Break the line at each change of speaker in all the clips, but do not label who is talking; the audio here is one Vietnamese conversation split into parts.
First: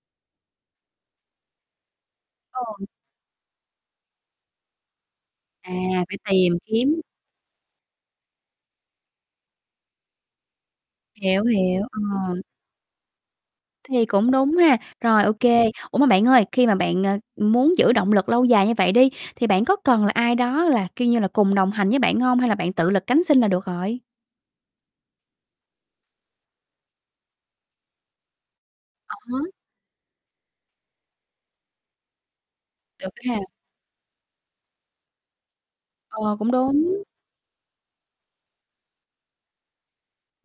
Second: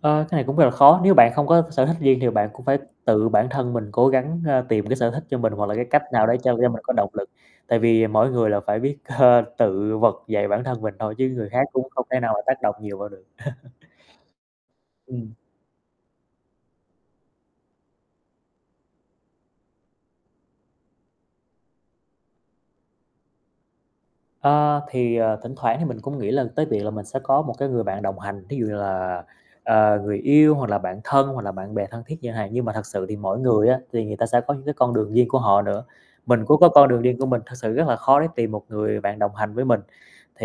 Ờ, cái này cũng rất là khó. Nếu bạn không có sở thích riêng thì bạn
Ờ.
cũng phải tự bản thân mình cố gắng, ờ, tìm cái sở thích cho mình hoặc
À,
là cái cách
phải
nào đấy cho
tìm
cho mình có
kiếm.
động lực. Tại vì mỗi người là phải biết, ờ, tự vực dậy bản thân mình thôi chứ
Hiểu,
người khác
hiểu.
cũng không thể nào
Ờ.
mà tác động nhiều vào được.
Thì cũng đúng ha. Rồi,
Ừm.
OK. Ủa, mà bạn ơi, khi mà bạn, à, muốn giữ động lực lâu dài như vậy đi thì bạn có cần là ai đó là, kiểu như là, cùng đồng hành với bạn hông? Hay là bạn tự lực cánh sinh là được rồi?
A, thì, ờ, thỉnh thoảng thì mình cũng nghĩ là tới việc là mình sẽ có một cái người bạn đồng hành, thí dụ như
À
là,
há.
à, người yêu hoặc là bạn thân hoặc là bạn bè thân thiết chẳng hạn. Nhưng mà thật sự
Được
thì
ha.
mỗi người á, thì người ta sẽ có những cái con đường riêng của họ nữa.
Ờ,
Mình
cũng
cũng có con
đúng.
đường riêng của mình, thực sự rất là khó để tìm một người bạn đồng hành với mình.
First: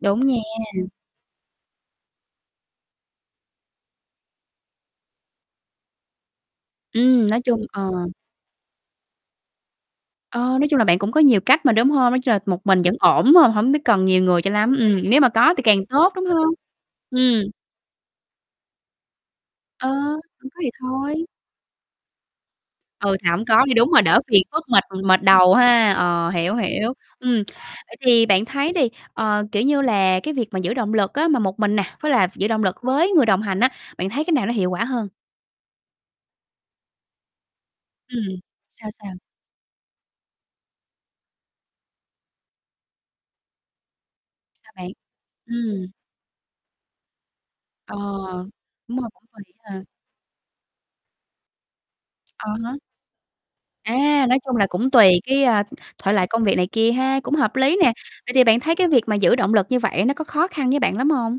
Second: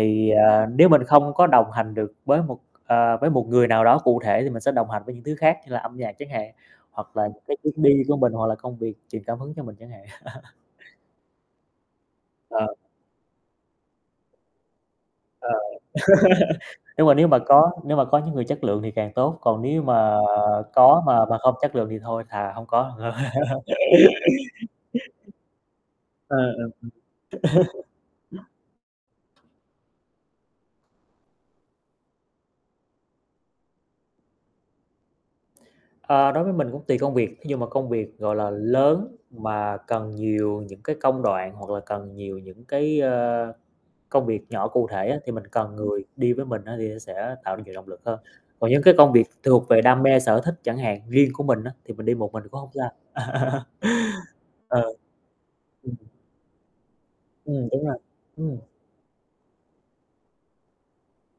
Đúng nha.
à, nếu mình không có đồng hành được với một, à, với một người nào đó cụ thể thì mình sẽ đồng hành với những thứ khác như là âm nhạc chẳng hạn, hoặc là
Ừm. Nói
những cái
chung
hướng
ờ.
đi của mình hoặc là công việc truyền cảm hứng cho mình chẳng hạn.
Ờ, nói chung là bạn cũng có nhiều cách mà, đúng hông? Nói chung là một
Ờ.
mình vẫn ổn phải hông? Hổng có cần nhiều người cho lắm, ừm, nếu mà
Ờ.
có thì càng tốt, đúng hông?
Nhưng mà nếu mà
Ừm.
có, nếu mà có những người chất lượng thì càng tốt, còn nếu
Ờ.
mà
Hông có thì
có mà
thôi.
mà không chất lượng thì thôi thà hông có còn hơn.
Ừ. Thà hông có đi. Đúng rồi, đỡ phiền phức mệt mệt đầu ha. Ờ,
Ờ,
hiểu,
ờ. Ừm.
hiểu. Ừm. Vậy thì bạn thấy đi, ờ, kiểu như là, cái việc mà giữ động lực á, mà một mình nè, với là giữ động lực với người đồng hành á, bạn thấy cái nào nó hiệu quả hơn?
À, đối với mình cũng tùy công việc. Thí dụ mà công việc, gọi
Ừm.
là,
Sao sao?
lớn mà cần nhiều những cái công đoạn hoặc là cần nhiều những cái, à, công việc nhỏ
Sao bạn?
cụ thể á, thì mình cần
Ừm.
người đi với mình á, thì nó sẽ tạo ra nhiều động
Ờ.
lực hơn. Còn những cái
Đúng rồi,
công
cũng
việc
tùy
thuộc về
à.
đam mê, sở thích chẳng hạn, riêng của mình á, thì mình đi một mình
À
cũng hông
há.
sao.
À, nói chung là
Ờ.
cũng tùy cái, ờ,
Ừm.
thể loại công việc này kia ha, cũng hợp
Ừm,
lý
đúng
nè.
rồi.
Vậy thì
Ừm.
bạn thấy cái việc mà giữ động lực như vậy á, nó có khó khăn với bạn lắm hông?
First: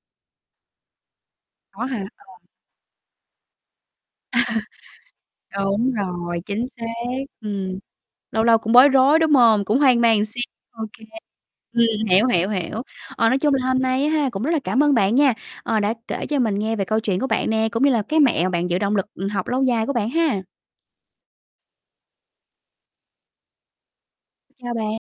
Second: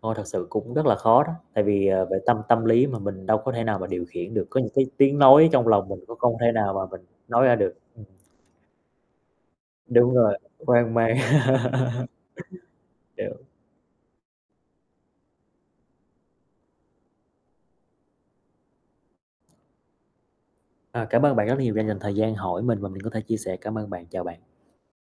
Ôi, thật sự cũng rất là khó đó. Tại
Có
vì,
hả?
à, về tâm
Ờ.
tâm lý mà mình đâu có thể nào mà điều khiển được. Có những cái tiếng nói trong lòng
Đúng
mình cũng không
rồi,
thể
chính
nào
xác.
mà mình nói ra được.
Ừm.
Ừm.
Lâu lâu cũng bối rối, đúng hông? Cũng hoang
Đúng
mang một
rồi.
xíu. OK.
Hoang mang.
Ừm, hiểu, hiểu, hiểu. Ờ,
Hiểu.
nói chung là hôm nay á ha, cũng rất là cảm ơn bạn nha, ờ, đã kể cho mình nghe về câu chuyện của bạn nè, cũng như là cái mẹo bạn giữ động lực học lâu dài của bạn ha.
À, cảm ơn bạn rất là nhiều đã dành thời gian hỏi mình và mình có thể chia sẻ. Cảm ơn bạn, chào bạn.
Chào bạn.